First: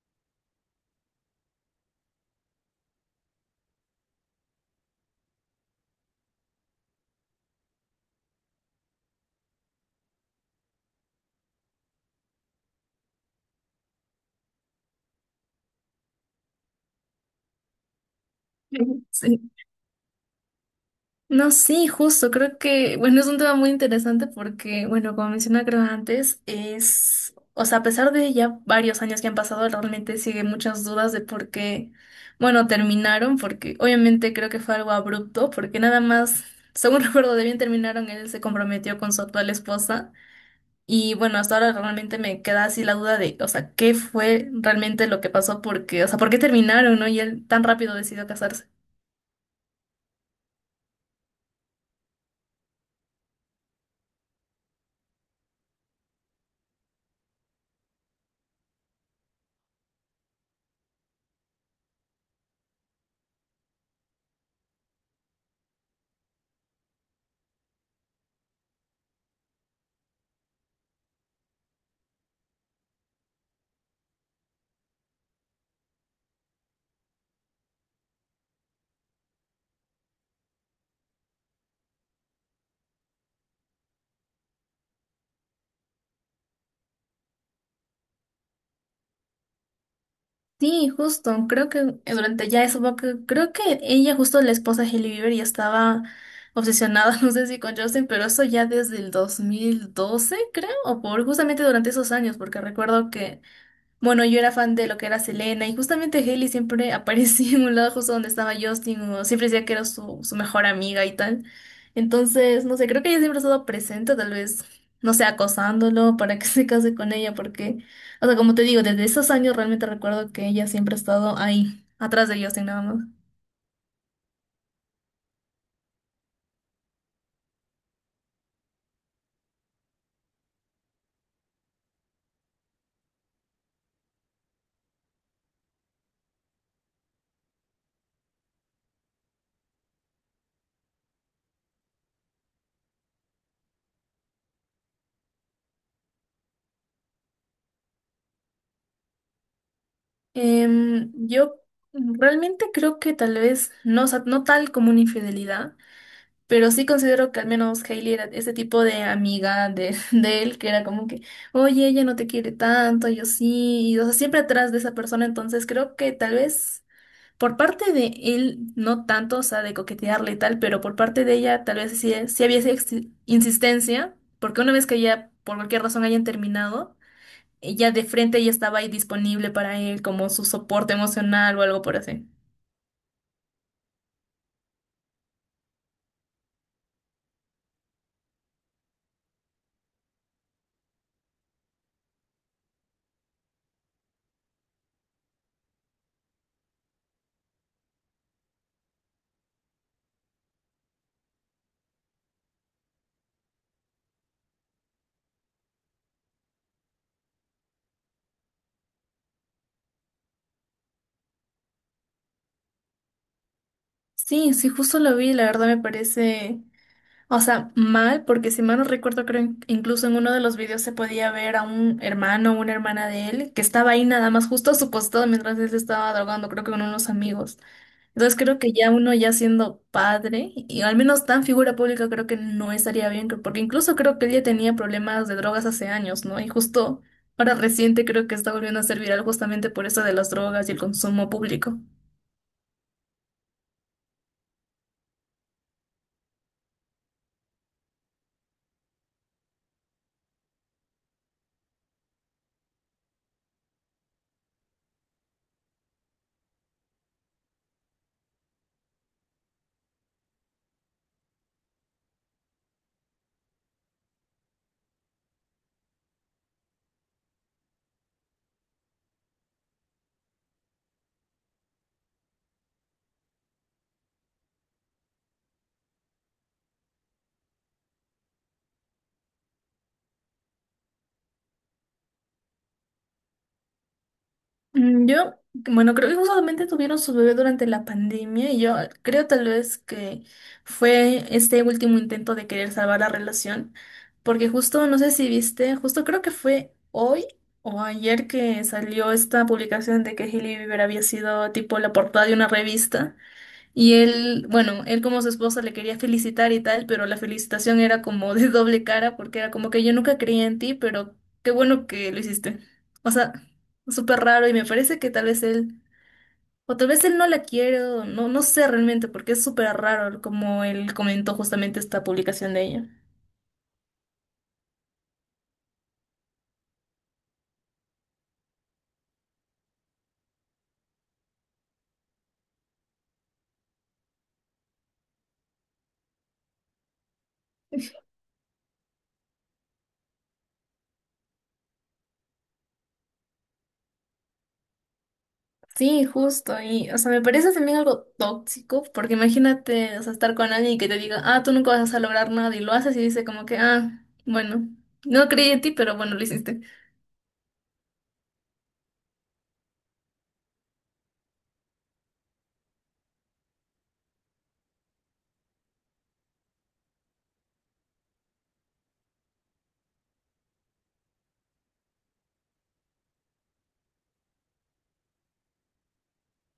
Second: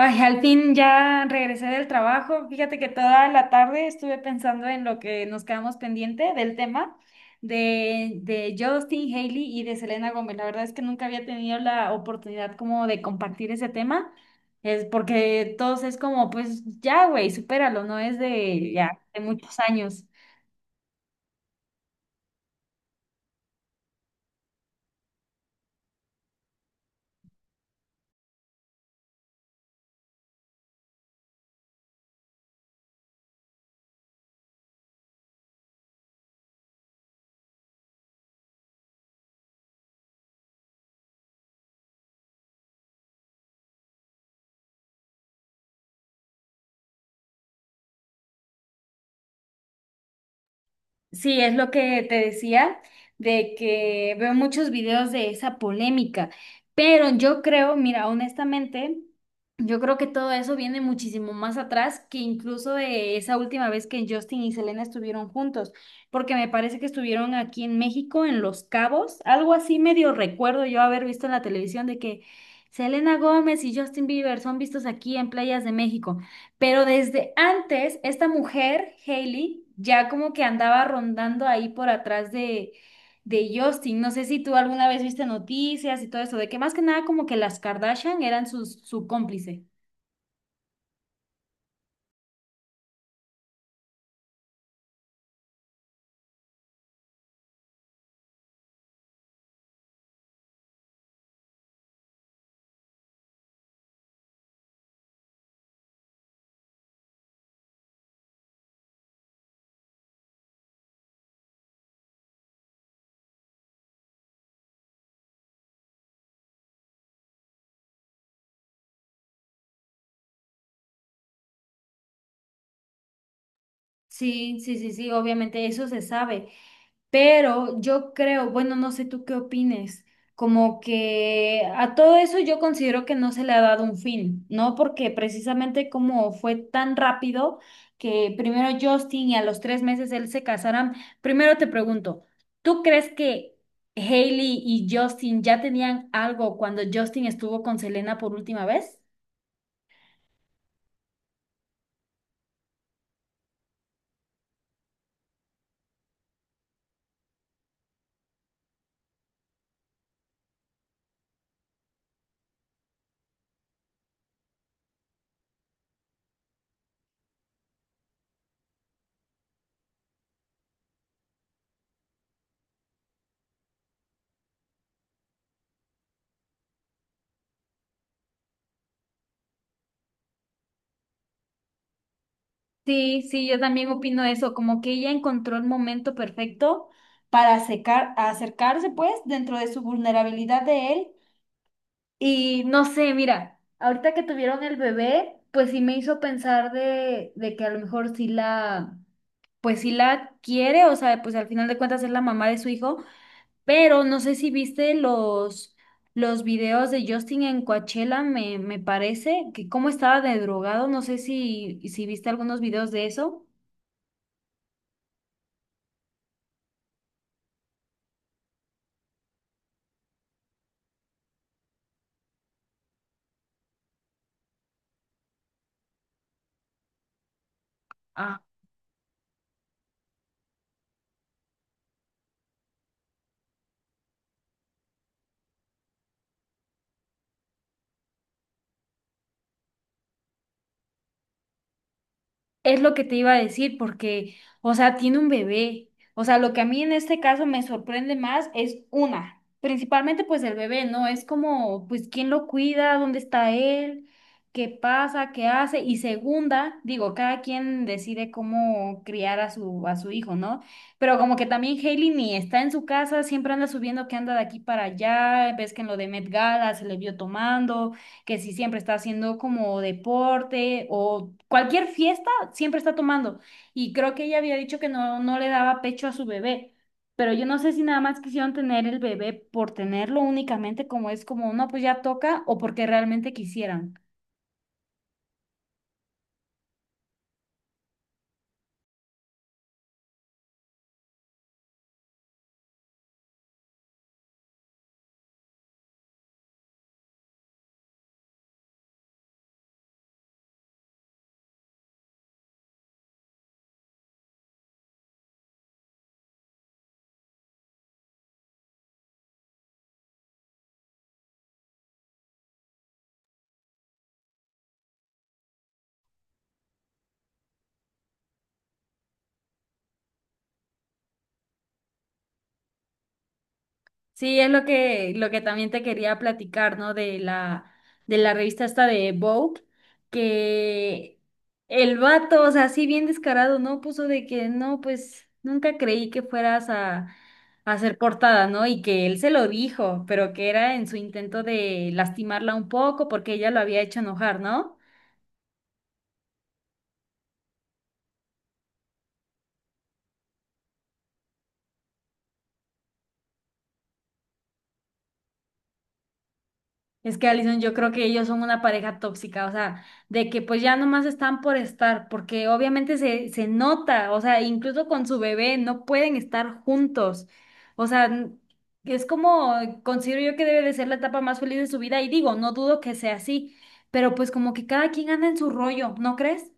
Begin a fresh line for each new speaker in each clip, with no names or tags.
Ay, al fin ya regresé del trabajo. Fíjate que toda la tarde estuve pensando en lo que nos quedamos pendiente del tema de Justin Haley y de Selena Gómez. La verdad es que nunca había tenido la oportunidad como de compartir ese tema. Es porque todos es como, pues ya, güey, supéralo, no es de ya, de
Sí.
muchos años.
No, sí, justo, creo que, bueno, es un tema muy interesante porque, bueno, como mencioné creo antes, es, o sea, a pesar de ya varios años que han pasado, realmente sigue muchas dudas de por qué, bueno, terminaron, porque obviamente creo que fue algo abrupto, porque nada más, según recuerdo de bien, terminaron, él se comprometió con su actual esposa y, bueno, hasta ahora realmente me queda así la duda de, o sea, ¿qué fue realmente lo que pasó? Porque, o sea, ¿por qué terminaron, no? Y él tan rápido decidió casarse.
Sí, es lo que te decía, de que veo muchos videos de esa polémica, pero yo creo, mira, honestamente, yo creo que todo eso viene muchísimo más atrás que incluso de esa última vez que Justin y Selena estuvieron juntos, porque me parece que estuvieron aquí en México, en Los Cabos, algo así medio recuerdo yo haber visto en la televisión de que Selena Gómez y Justin Bieber son vistos aquí en playas de México. Pero desde antes, esta mujer, Hailey, ya como que andaba rondando ahí por atrás de Justin. No sé si tú alguna vez viste noticias y todo eso, de que más que nada como que las Kardashian eran sus, su cómplice.
Sí, justo, creo que durante ya eso, porque creo que ella, justo la esposa de Hailey Bieber, ya estaba obsesionada, no sé si con Justin, pero eso ya desde el 2012, creo, o por justamente durante esos años, porque recuerdo que bueno, yo era fan de lo que era Selena y justamente Hailey siempre aparecía en un lado justo donde estaba Justin, o siempre decía que era su, su mejor amiga y tal. Entonces, no sé, creo que ella siempre ha estado presente, tal vez, no sé, acosándolo para que se case con ella, porque, o sea, como te digo, desde esos años realmente recuerdo que ella siempre ha estado ahí, atrás de Justin nada más.
Sí, sí, sí, sí, obviamente eso se sabe. Pero yo creo, bueno, no sé tú qué opines, como que a todo eso yo considero que no se le ha dado un fin, ¿no? Porque precisamente como fue tan rápido que primero Justin y a los tres meses él se casaran, primero te pregunto, ¿tú crees que Hailey y Justin ya tenían algo cuando Justin estuvo con Selena por última vez?
Yo realmente creo que tal vez, no, o sea, no tal como una infidelidad. Pero sí considero que al menos Hailey era ese tipo de amiga de, de él, que era como que, oye, ella no te quiere tanto, yo sí, y, o sea, siempre atrás de esa persona, entonces creo que tal vez por parte de él, no tanto, o sea, de coquetearle y tal, pero por parte de ella tal vez sí, sí había esa insistencia, porque una vez que ya por cualquier razón hayan terminado, ella de frente ya estaba ahí disponible para él como su soporte emocional o algo por así.
Sí, sí, yo también opino eso, como que ella encontró el momento perfecto para acercarse pues dentro de su vulnerabilidad de él. Y no sé, mira, ahorita que tuvieron el bebé, pues sí me hizo pensar de que a lo mejor sí la, pues sí la quiere, o sea, pues al final de cuentas es la mamá de su hijo, pero no sé si viste los videos de Justin en Coachella, me parece, que cómo estaba de drogado, no sé si viste algunos videos de eso.
Sí, sí, justo lo vi, la verdad me parece... O sea, mal, porque si mal no recuerdo, creo incluso en uno de los videos se podía ver a un hermano o una hermana de él que estaba ahí nada más justo a su costado mientras él se estaba drogando, creo que con unos amigos. Entonces creo que ya uno ya siendo padre, y al menos tan figura pública, creo que no estaría bien, porque incluso creo que él ya tenía problemas de drogas hace años, ¿no? Y justo ahora reciente creo que está volviendo a ser viral justamente por eso de las drogas y el consumo público.
Es lo que te iba a decir, porque, o sea, tiene un bebé. O sea, lo que a mí en este caso me sorprende más es una, principalmente pues el bebé, ¿no? Es como, pues, ¿quién lo cuida? ¿Dónde está él? ¿Qué pasa? ¿Qué hace? Y segunda, digo, cada quien decide cómo criar a su hijo, ¿no? Pero como que también Hailey ni está en su casa, siempre anda subiendo que anda de aquí para allá, ves que en lo de Met Gala se le vio tomando que si siempre está haciendo como deporte o cualquier fiesta siempre está tomando. Y creo que ella había dicho que no le daba pecho a su bebé. Pero yo no sé si nada más quisieron tener el bebé por tenerlo únicamente como es como, no, pues ya toca o porque realmente quisieran.
Yo, bueno, creo que justamente tuvieron su bebé durante la pandemia y yo creo tal vez que fue este último intento de querer salvar la relación, porque justo, no sé si viste, justo creo que fue hoy o ayer que salió esta publicación de que Hailey Bieber había sido tipo la portada de una revista. Y él, bueno, él como su esposa le quería felicitar y tal, pero la felicitación era como de doble cara porque era como que yo nunca creía en ti, pero qué bueno que lo hiciste. O sea, súper raro y me parece que tal vez él, o tal vez él no la quiere, o no, no sé realmente porque es súper raro como él comentó justamente esta publicación de ella.
Sí, es lo que también te quería platicar, ¿no? De la revista esta de Vogue, que el vato, o sea, así bien descarado, ¿no? Puso de que no, pues nunca creí que fueras a ser portada, ¿no? Y que él se lo dijo, pero que era en su intento de lastimarla un poco porque ella lo había hecho enojar, ¿no?
Sí, justo, y o sea, me parece también algo tóxico, porque imagínate, o sea, estar con alguien que te diga, ah, tú nunca vas a lograr nada, y lo haces y dice como que, ah, bueno, no creí en ti, pero bueno, lo hiciste.
Es que Alison, yo creo que ellos son una pareja tóxica, o sea, de que pues ya nomás están por estar, porque obviamente se, se nota, o sea, incluso con su bebé no pueden estar juntos. O sea, es como, considero yo que debe de ser la etapa más feliz de su vida, y digo, no dudo que sea así, pero pues como que cada quien anda en su rollo, ¿no crees?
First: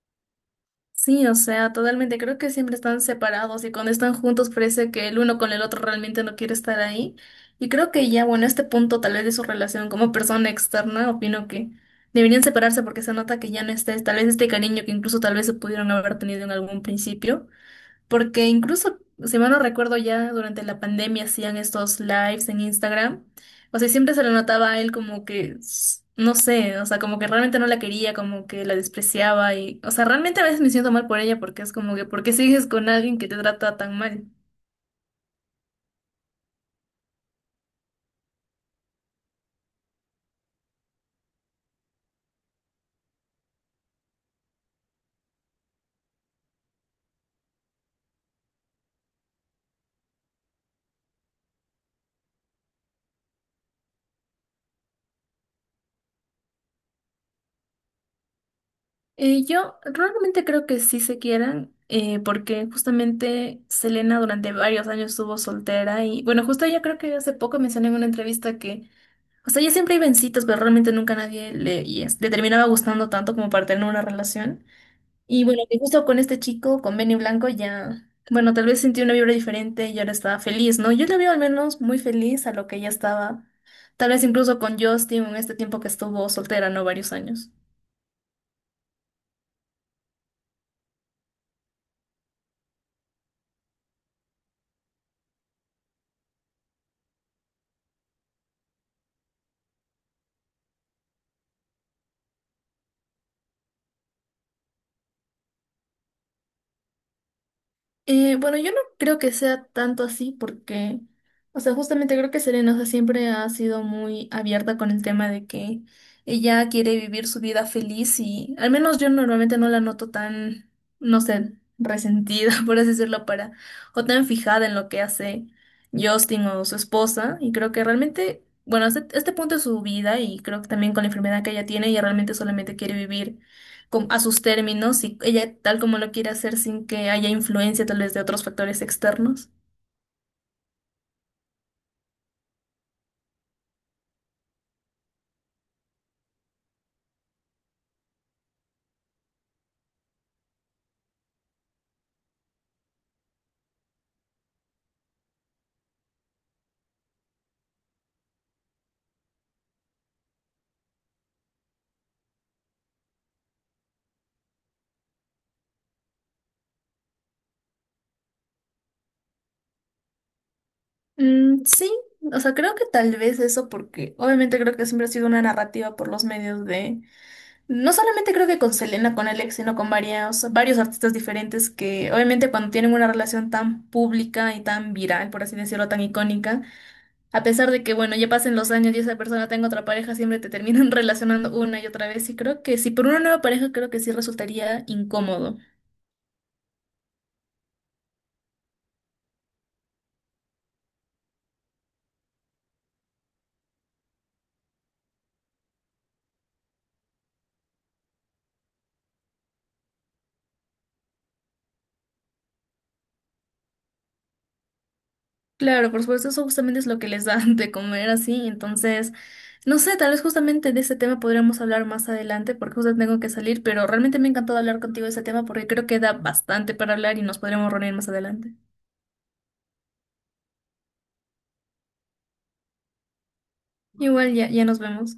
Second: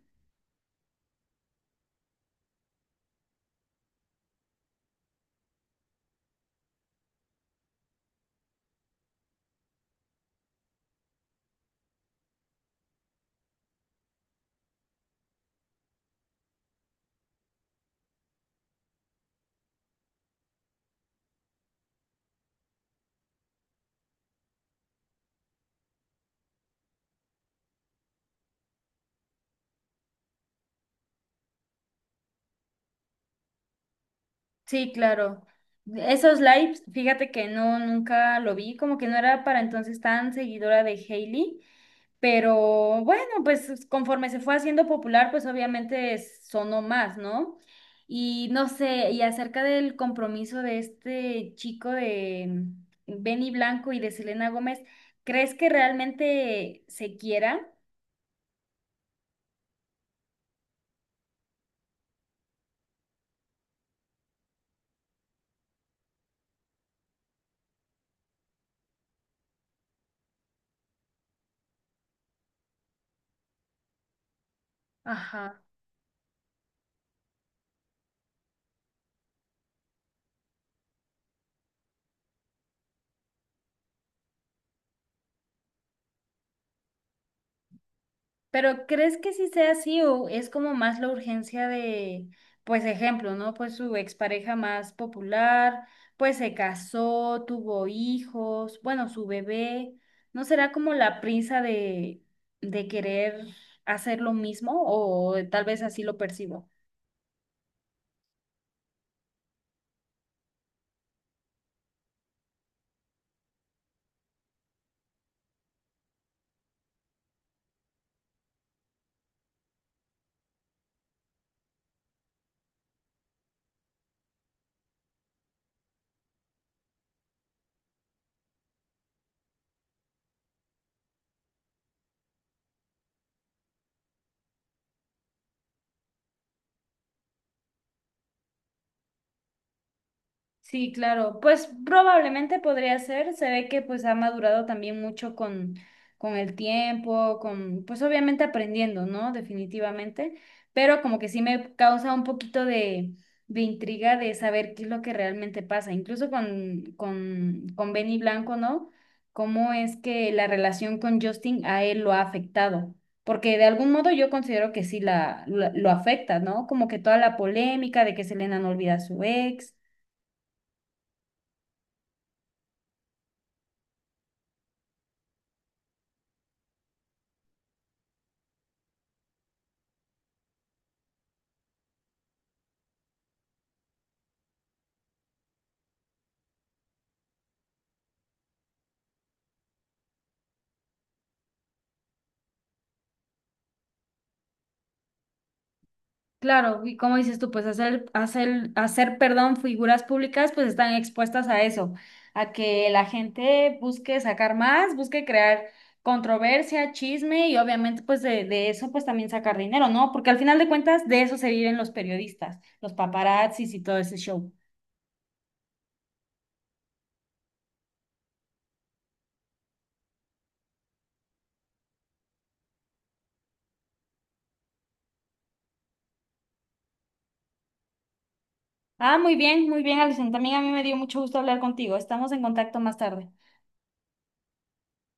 Sí, o sea, totalmente. Creo que siempre están separados y cuando están juntos parece que el uno con el otro realmente no quiere estar ahí. Y creo que ya, bueno, este punto tal vez de su relación como persona externa, opino que deberían separarse porque se nota que ya no está, tal vez este cariño que incluso tal vez se pudieron haber tenido en algún principio. Porque incluso, si mal no recuerdo, ya durante la pandemia hacían estos lives en Instagram. O sea, siempre se le notaba a él como que, no sé, o sea, como que realmente no la quería, como que la despreciaba y, o sea, realmente a veces me siento mal por ella porque es como que, ¿por qué sigues con alguien que te trata tan mal?
Sí, claro. Esos lives, fíjate que no, nunca lo vi, como que no era para entonces tan seguidora de Hailey. Pero bueno, pues conforme se fue haciendo popular, pues obviamente sonó más, ¿no? Y no sé, y acerca del compromiso de este chico de Benny Blanco y de Selena Gómez, ¿crees que realmente se quiera?
Yo realmente creo que sí se quieran, porque justamente Selena durante varios años estuvo soltera y, bueno, justo ella creo que hace poco mencioné en una entrevista que o sea, ya siempre iba en citas, pero realmente nunca nadie le, le terminaba gustando tanto como para tener una relación. Y
Ajá.
bueno, que justo con este chico, con Benny Blanco, ya, bueno, tal vez sentí una vibra diferente y ahora estaba feliz, ¿no? Yo la veo al menos muy feliz a lo que ella estaba. Tal vez incluso con Justin en este tiempo que estuvo soltera, ¿no? Varios años.
Pero ¿crees que sí sea así o es como más la urgencia de, pues ejemplo, ¿no? Pues su expareja más popular, pues se casó, tuvo hijos, bueno, su bebé, ¿no será como la prisa de querer hacer lo mismo o tal vez así lo percibo?
Bueno, yo no creo que sea tanto así porque, o sea, justamente creo que Serena, o sea, siempre ha sido muy abierta con el tema de que ella quiere vivir su vida feliz y al menos yo normalmente no la noto tan, no sé, resentida, por así decirlo, para, o tan fijada en lo que hace Justin o su esposa y creo que realmente, bueno, este punto es su vida y creo que también con la enfermedad que ella tiene, ella realmente solamente quiere vivir a sus términos y ella tal como lo quiere hacer sin que haya influencia tal vez de otros factores externos.
Sí, claro. Pues probablemente podría ser. Se ve que pues ha madurado también mucho con el tiempo, con, pues obviamente aprendiendo, ¿no? Definitivamente. Pero como que sí me causa un poquito de intriga de saber qué es lo que realmente pasa. Incluso con Benny Blanco, ¿no? Cómo es que la relación con Justin a él lo ha afectado. Porque de algún modo yo considero que sí la, lo afecta, ¿no? Como que toda la polémica de que Selena no olvida a su ex.
Mm, sí, o sea, creo que tal vez eso porque obviamente creo que siempre ha sido una narrativa por los medios de, no solamente creo que con Selena, con Alex, sino con varios artistas diferentes que obviamente cuando tienen una relación tan pública y tan viral, por así decirlo, tan icónica, a pesar de que, bueno, ya pasen los años y esa persona tenga otra pareja, siempre te terminan relacionando una y otra vez y creo que si por una nueva pareja creo que sí resultaría incómodo.
Claro, y como dices tú, pues figuras públicas, pues están expuestas a eso, a que la gente busque sacar más, busque crear controversia, chisme y obviamente pues de eso pues también sacar dinero, ¿no? Porque al final de cuentas de eso se viven los periodistas, los paparazzis y todo ese show.
Claro, por supuesto, eso justamente es lo que les da de comer así. Entonces, no sé, tal vez justamente de ese tema podríamos hablar más adelante porque justo tengo que salir, pero realmente me ha encantado hablar contigo de ese tema porque creo que da bastante para hablar y nos podremos reunir más adelante.
Ah, muy bien, Alison. También a mí me dio mucho gusto hablar contigo. Estamos en contacto más tarde.
Igual ya, ya nos vemos.